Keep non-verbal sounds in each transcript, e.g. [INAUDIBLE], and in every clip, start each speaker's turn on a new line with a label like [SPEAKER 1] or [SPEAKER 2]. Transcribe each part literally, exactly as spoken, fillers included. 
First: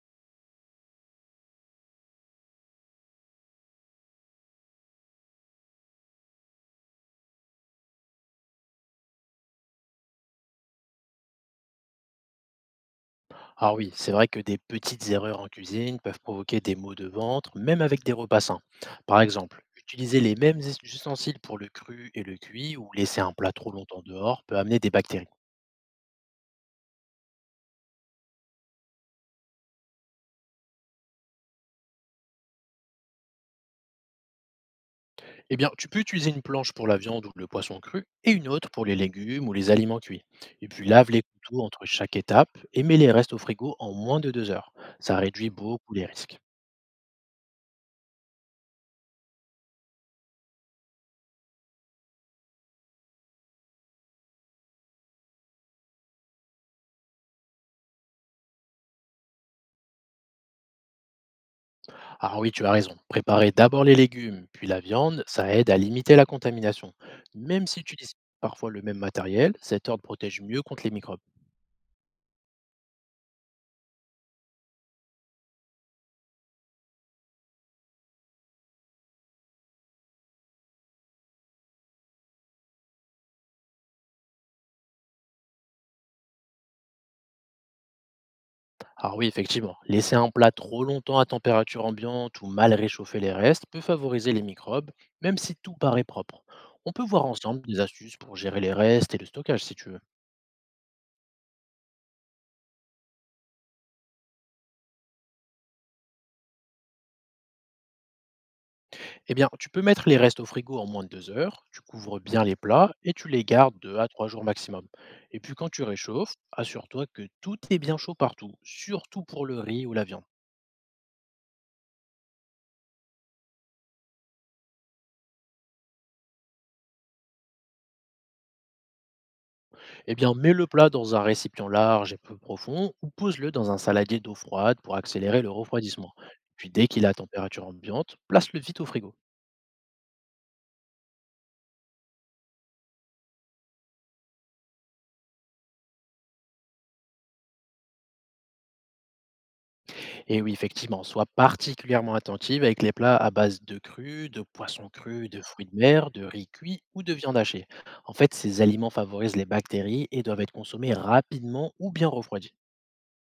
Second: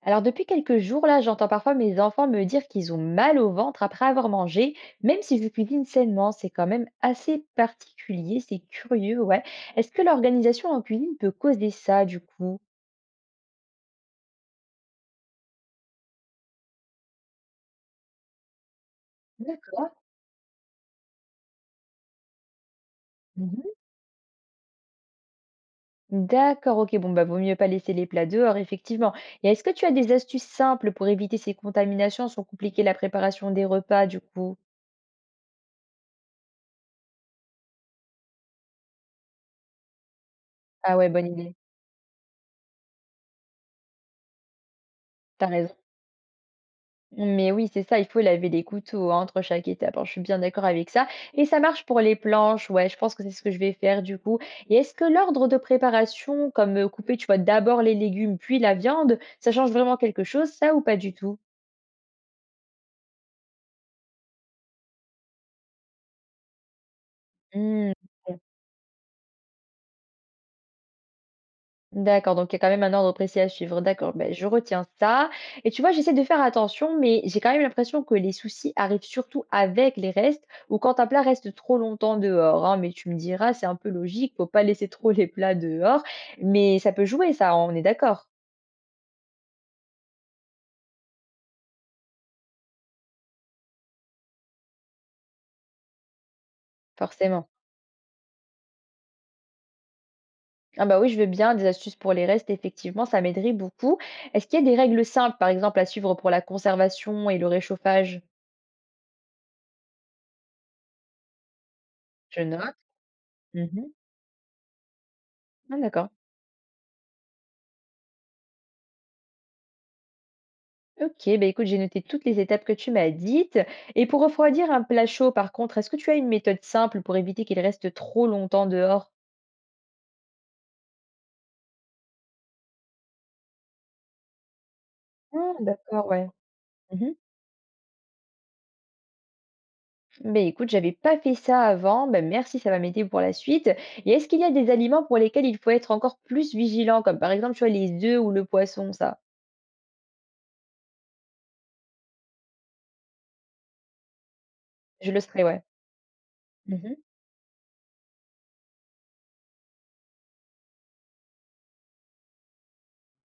[SPEAKER 1] Alors depuis quelques jours là, j'entends parfois mes enfants me dire qu'ils ont mal au ventre après avoir mangé, même si je cuisine sainement, c'est quand même assez particulier, c'est curieux, ouais. Est-ce que l'organisation en cuisine peut causer ça du coup?
[SPEAKER 2] Ah oui, c'est vrai que des petites erreurs en cuisine peuvent provoquer des maux de ventre, même avec des repas sains. Par exemple,
[SPEAKER 1] D'accord.
[SPEAKER 2] utiliser les mêmes us- ustensiles pour le cru et le cuit ou laisser un plat trop
[SPEAKER 1] Mhm.
[SPEAKER 2] longtemps dehors peut amener des bactéries.
[SPEAKER 1] D'accord, ok, bon bah vaut mieux pas laisser les plats dehors, effectivement. Et est-ce que tu as des astuces simples pour éviter ces contaminations sans compliquer la préparation des repas du coup?
[SPEAKER 2] Eh bien, tu peux utiliser une planche pour la viande ou le poisson cru et une autre pour les légumes ou les aliments cuits. Et puis
[SPEAKER 1] Ah ouais,
[SPEAKER 2] lave les
[SPEAKER 1] bonne idée,
[SPEAKER 2] couteaux entre chaque étape et mets les restes au frigo en moins de deux heures. Ça
[SPEAKER 1] t'as
[SPEAKER 2] réduit
[SPEAKER 1] raison.
[SPEAKER 2] beaucoup les risques.
[SPEAKER 1] Mais oui, c'est ça, il faut laver les couteaux, hein, entre chaque étape, hein, je suis bien d'accord avec ça et ça marche pour les planches, ouais, je pense que c'est ce que je vais faire du coup. Et est-ce que l'ordre de préparation comme, heu, couper, tu vois, d'abord les légumes, puis la viande, ça change vraiment quelque chose ça ou pas du tout?
[SPEAKER 2] Alors oui, tu as raison. Préparer d'abord les légumes, puis la viande, ça aide à limiter la contamination. Même si
[SPEAKER 1] Mmh,
[SPEAKER 2] tu utilises
[SPEAKER 1] OK.
[SPEAKER 2] parfois le même matériel, cet ordre protège mieux contre les microbes.
[SPEAKER 1] D'accord, donc il y a quand même un ordre précis à suivre. D'accord, ben, je retiens ça. Et tu vois, j'essaie de faire attention, mais j'ai quand même l'impression que les soucis arrivent surtout avec les restes ou quand un plat reste trop longtemps dehors, hein. Mais tu me diras, c'est un peu logique, faut pas laisser trop les plats dehors. Mais ça peut jouer, ça, on est d'accord,
[SPEAKER 2] Alors oui, effectivement, laisser un plat trop longtemps à température ambiante ou mal réchauffer les restes peut favoriser les microbes, même si tout paraît propre. On peut voir
[SPEAKER 1] forcément.
[SPEAKER 2] ensemble des astuces pour gérer les restes et le stockage si tu veux.
[SPEAKER 1] Ah bah oui, je veux bien des astuces pour les restes, effectivement, ça m'aiderait beaucoup. Est-ce qu'il y a des règles simples, par exemple, à suivre pour la conservation et le réchauffage?
[SPEAKER 2] Eh bien, tu peux mettre les restes au frigo en moins de deux heures, tu couvres
[SPEAKER 1] Je
[SPEAKER 2] bien les
[SPEAKER 1] note.
[SPEAKER 2] plats et tu les gardes
[SPEAKER 1] Mhm.
[SPEAKER 2] deux à trois jours maximum. Et puis quand
[SPEAKER 1] Ah,
[SPEAKER 2] tu
[SPEAKER 1] d'accord.
[SPEAKER 2] réchauffes, assure-toi que tout est bien chaud partout, surtout pour le riz ou la viande.
[SPEAKER 1] Ok, bah écoute, j'ai noté toutes les étapes que tu m'as dites. Et pour refroidir un plat chaud, par contre, est-ce que tu as une méthode simple pour éviter qu'il reste trop longtemps dehors?
[SPEAKER 2] Eh bien, mets le plat dans un récipient large et peu profond ou pose-le dans un saladier d'eau froide pour accélérer le
[SPEAKER 1] Ah, d'accord,
[SPEAKER 2] refroidissement.
[SPEAKER 1] ouais.
[SPEAKER 2] Puis dès qu'il
[SPEAKER 1] Mhm.
[SPEAKER 2] a température ambiante, place-le vite au frigo.
[SPEAKER 1] Mais écoute, j'avais pas fait ça avant. Ben merci, ça va m'aider pour la suite. Et est-ce qu'il y a des aliments pour lesquels il faut être encore plus vigilant, comme par exemple, tu vois, les œufs ou le poisson, ça?
[SPEAKER 2] Et oui, effectivement, sois particulièrement attentive avec les plats à base de cru, de poissons
[SPEAKER 1] Je le
[SPEAKER 2] crus,
[SPEAKER 1] serai,
[SPEAKER 2] de
[SPEAKER 1] ouais.
[SPEAKER 2] fruits de mer, de riz cuit ou
[SPEAKER 1] Mhm.
[SPEAKER 2] de viande hachée. En fait, ces aliments favorisent les bactéries et doivent être consommés rapidement ou bien refroidis.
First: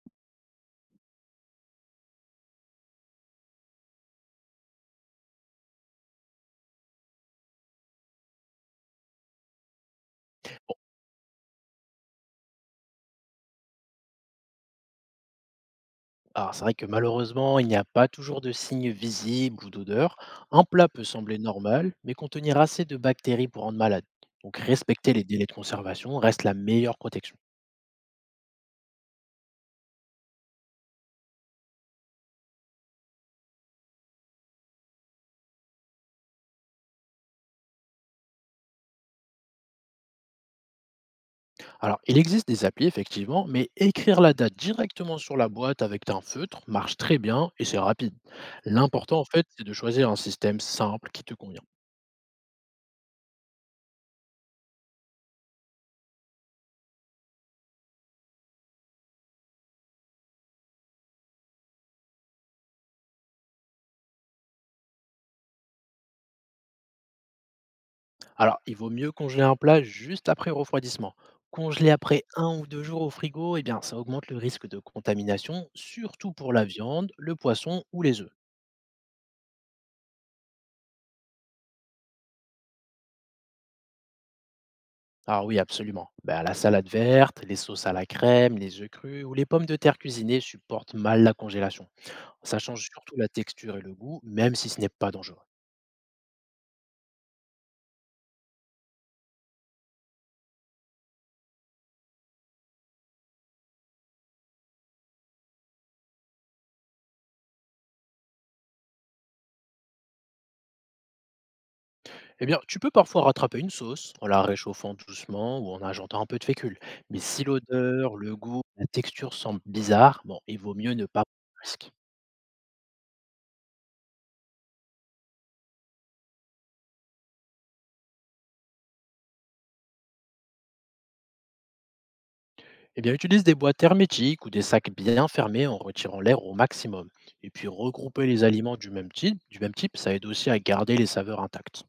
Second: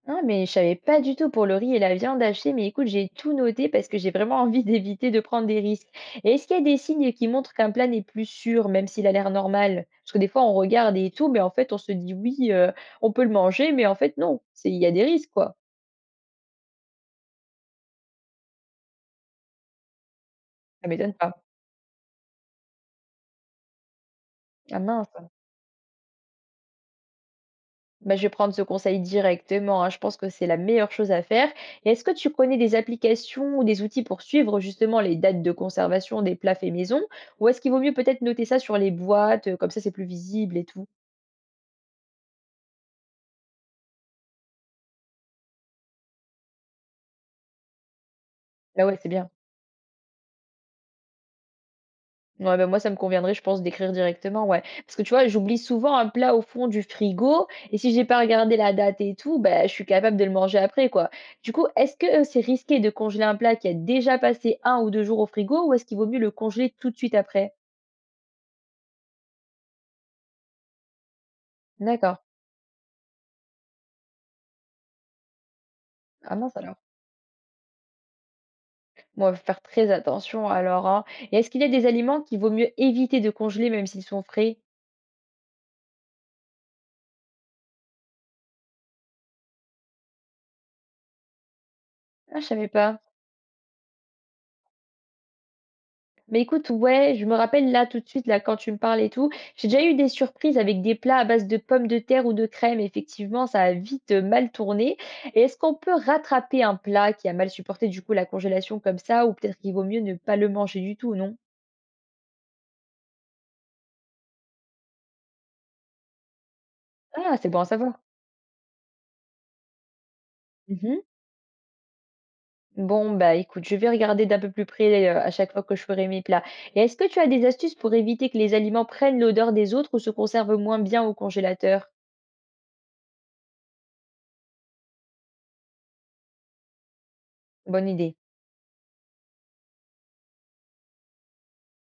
[SPEAKER 1] Ah, mais je savais pas du tout pour le riz et la viande hachée, mais écoute, j'ai tout noté parce que j'ai vraiment envie [LAUGHS] d'éviter de prendre des risques. Et est-ce qu'il y a des signes qui montrent qu'un plat n'est plus sûr, même s'il a l'air normal? Parce que des fois, on regarde et tout, mais en fait, on se dit oui, euh, on peut le manger, mais en fait, non, c'est, il y a des risques, quoi.
[SPEAKER 2] Alors, c'est vrai que malheureusement, il n'y a pas toujours de signes visibles ou d'odeur. Un
[SPEAKER 1] Ça
[SPEAKER 2] plat peut
[SPEAKER 1] m'étonne pas.
[SPEAKER 2] sembler normal, mais contenir assez de bactéries pour rendre malade. Donc,
[SPEAKER 1] Ah
[SPEAKER 2] respecter les
[SPEAKER 1] mince.
[SPEAKER 2] délais de conservation reste la meilleure protection.
[SPEAKER 1] Bah, je vais prendre ce conseil directement, hein. Je pense que c'est la meilleure chose à faire. Et est-ce que tu connais des applications ou des outils pour suivre justement les dates de conservation des plats faits maison? Ou est-ce qu'il vaut mieux peut-être noter ça sur les boîtes, euh, comme ça c'est plus visible et tout?
[SPEAKER 2] Alors, il existe des applis, effectivement, mais écrire la date directement sur la boîte avec un feutre marche très bien et c'est rapide.
[SPEAKER 1] Ah ouais, c'est
[SPEAKER 2] L'important, en
[SPEAKER 1] bien.
[SPEAKER 2] fait, c'est de choisir un système simple qui te convient.
[SPEAKER 1] Ouais, bah, moi ça me conviendrait, je pense, d'écrire directement, ouais. Parce que tu vois, j'oublie souvent un plat au fond du frigo, et si j'ai pas regardé la date et tout, bah, je suis capable de le manger après, quoi. Du coup, est-ce que euh, c'est risqué de congeler un plat qui a déjà passé un ou deux jours au frigo, ou est-ce qu'il vaut mieux le congeler tout de suite après?
[SPEAKER 2] Alors, il vaut mieux congeler un plat juste après le refroidissement. Congeler
[SPEAKER 1] D'accord.
[SPEAKER 2] après un ou deux jours au frigo, eh bien, ça augmente le risque de contamination, surtout
[SPEAKER 1] Ah
[SPEAKER 2] pour
[SPEAKER 1] mince
[SPEAKER 2] la
[SPEAKER 1] alors.
[SPEAKER 2] viande, le poisson ou les œufs.
[SPEAKER 1] Bon, faut faire très attention alors, hein. Et est-ce qu'il y a des aliments qu'il vaut mieux éviter de congeler même s'ils sont frais?
[SPEAKER 2] Ah oui, absolument. Ben, la salade verte, les sauces à la crème, les œufs crus ou les pommes de terre cuisinées supportent mal la congélation.
[SPEAKER 1] Ah, je
[SPEAKER 2] Ça
[SPEAKER 1] savais
[SPEAKER 2] change
[SPEAKER 1] pas.
[SPEAKER 2] surtout la texture et le goût, même si ce n'est pas dangereux.
[SPEAKER 1] Mais écoute, ouais, je me rappelle là tout de suite, là, quand tu me parles et tout, j'ai déjà eu des surprises avec des plats à base de pommes de terre ou de crème. Effectivement, ça a vite euh, mal tourné. Et est-ce qu'on peut rattraper un plat qui a mal supporté du coup la congélation comme ça, ou peut-être qu'il vaut mieux ne pas le manger du tout, non?
[SPEAKER 2] Eh bien, tu peux parfois rattraper une sauce en la réchauffant doucement ou en ajoutant un peu de fécule. Mais
[SPEAKER 1] Ah,
[SPEAKER 2] si
[SPEAKER 1] c'est bon à savoir.
[SPEAKER 2] l'odeur, le goût, la texture semblent bizarres, bon, il vaut mieux
[SPEAKER 1] Mhm.
[SPEAKER 2] ne pas prendre de risque.
[SPEAKER 1] Bon, bah écoute, je vais regarder d'un peu plus près euh, à chaque fois que je ferai mes plats. Et est-ce que tu as des astuces pour éviter que les aliments prennent l'odeur des autres ou se conservent moins bien au congélateur?
[SPEAKER 2] Eh bien, utilise des boîtes hermétiques ou des sacs bien fermés en retirant l'air au maximum. Et puis,
[SPEAKER 1] Bonne idée.
[SPEAKER 2] regrouper les aliments du même type, du même type, ça aide aussi à garder les saveurs intactes.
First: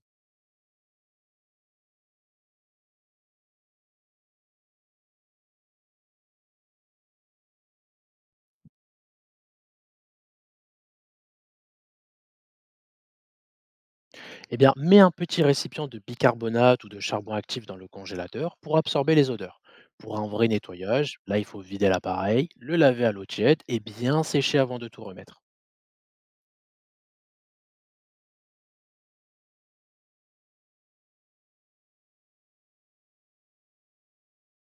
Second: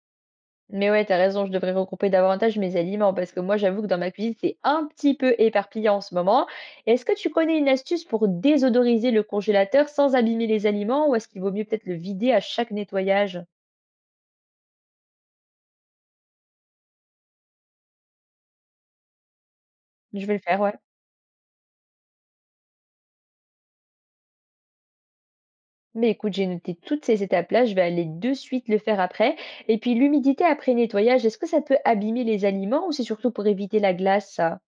[SPEAKER 1] Mais ouais, t'as raison, je devrais regrouper davantage mes aliments parce que moi, j'avoue que dans ma cuisine, c'est un petit peu éparpillé en ce moment. Est-ce que tu connais une astuce pour désodoriser le congélateur sans abîmer les aliments ou est-ce qu'il vaut mieux peut-être le vider à chaque nettoyage?
[SPEAKER 2] Eh bien, mets un petit récipient de bicarbonate ou de charbon actif dans le congélateur pour absorber les odeurs. Pour
[SPEAKER 1] Je
[SPEAKER 2] un
[SPEAKER 1] vais le
[SPEAKER 2] vrai
[SPEAKER 1] faire, ouais.
[SPEAKER 2] nettoyage, là, il faut vider l'appareil, le laver à l'eau tiède et bien sécher avant de tout remettre.
[SPEAKER 1] Mais écoute, j'ai noté toutes ces étapes-là, je vais aller de suite le faire après. Et puis l'humidité après nettoyage, est-ce que ça peut abîmer les aliments ou c'est surtout pour éviter la glace, ça?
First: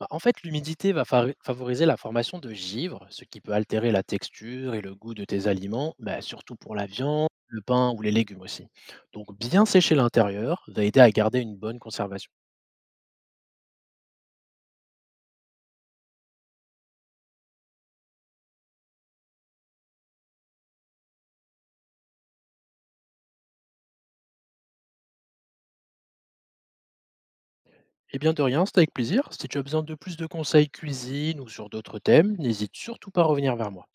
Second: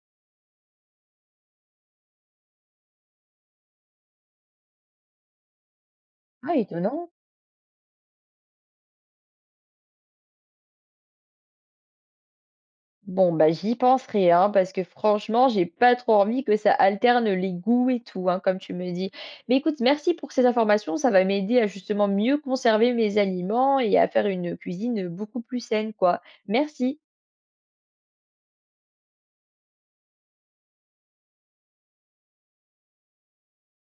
[SPEAKER 2] Bah, en fait, l'humidité va fari- favoriser la formation de givre, ce qui peut altérer la texture et le goût de tes aliments, bah,
[SPEAKER 1] Ah,
[SPEAKER 2] surtout pour la
[SPEAKER 1] étonnant.
[SPEAKER 2] viande, le pain ou les légumes aussi. Donc, bien sécher l'intérieur va aider à garder une bonne conservation.
[SPEAKER 1] Bon, bah j'y penserai, hein, parce que franchement, j'ai pas trop envie que ça alterne les goûts et tout, hein, comme tu me dis. Mais écoute, merci pour ces informations, ça va m'aider à justement mieux conserver mes aliments et à faire une cuisine beaucoup plus saine, quoi. Merci.
[SPEAKER 2] Et bien de rien, c'est avec plaisir. Si tu as besoin de plus de conseils cuisine ou sur d'autres thèmes, n'hésite surtout pas à revenir vers moi.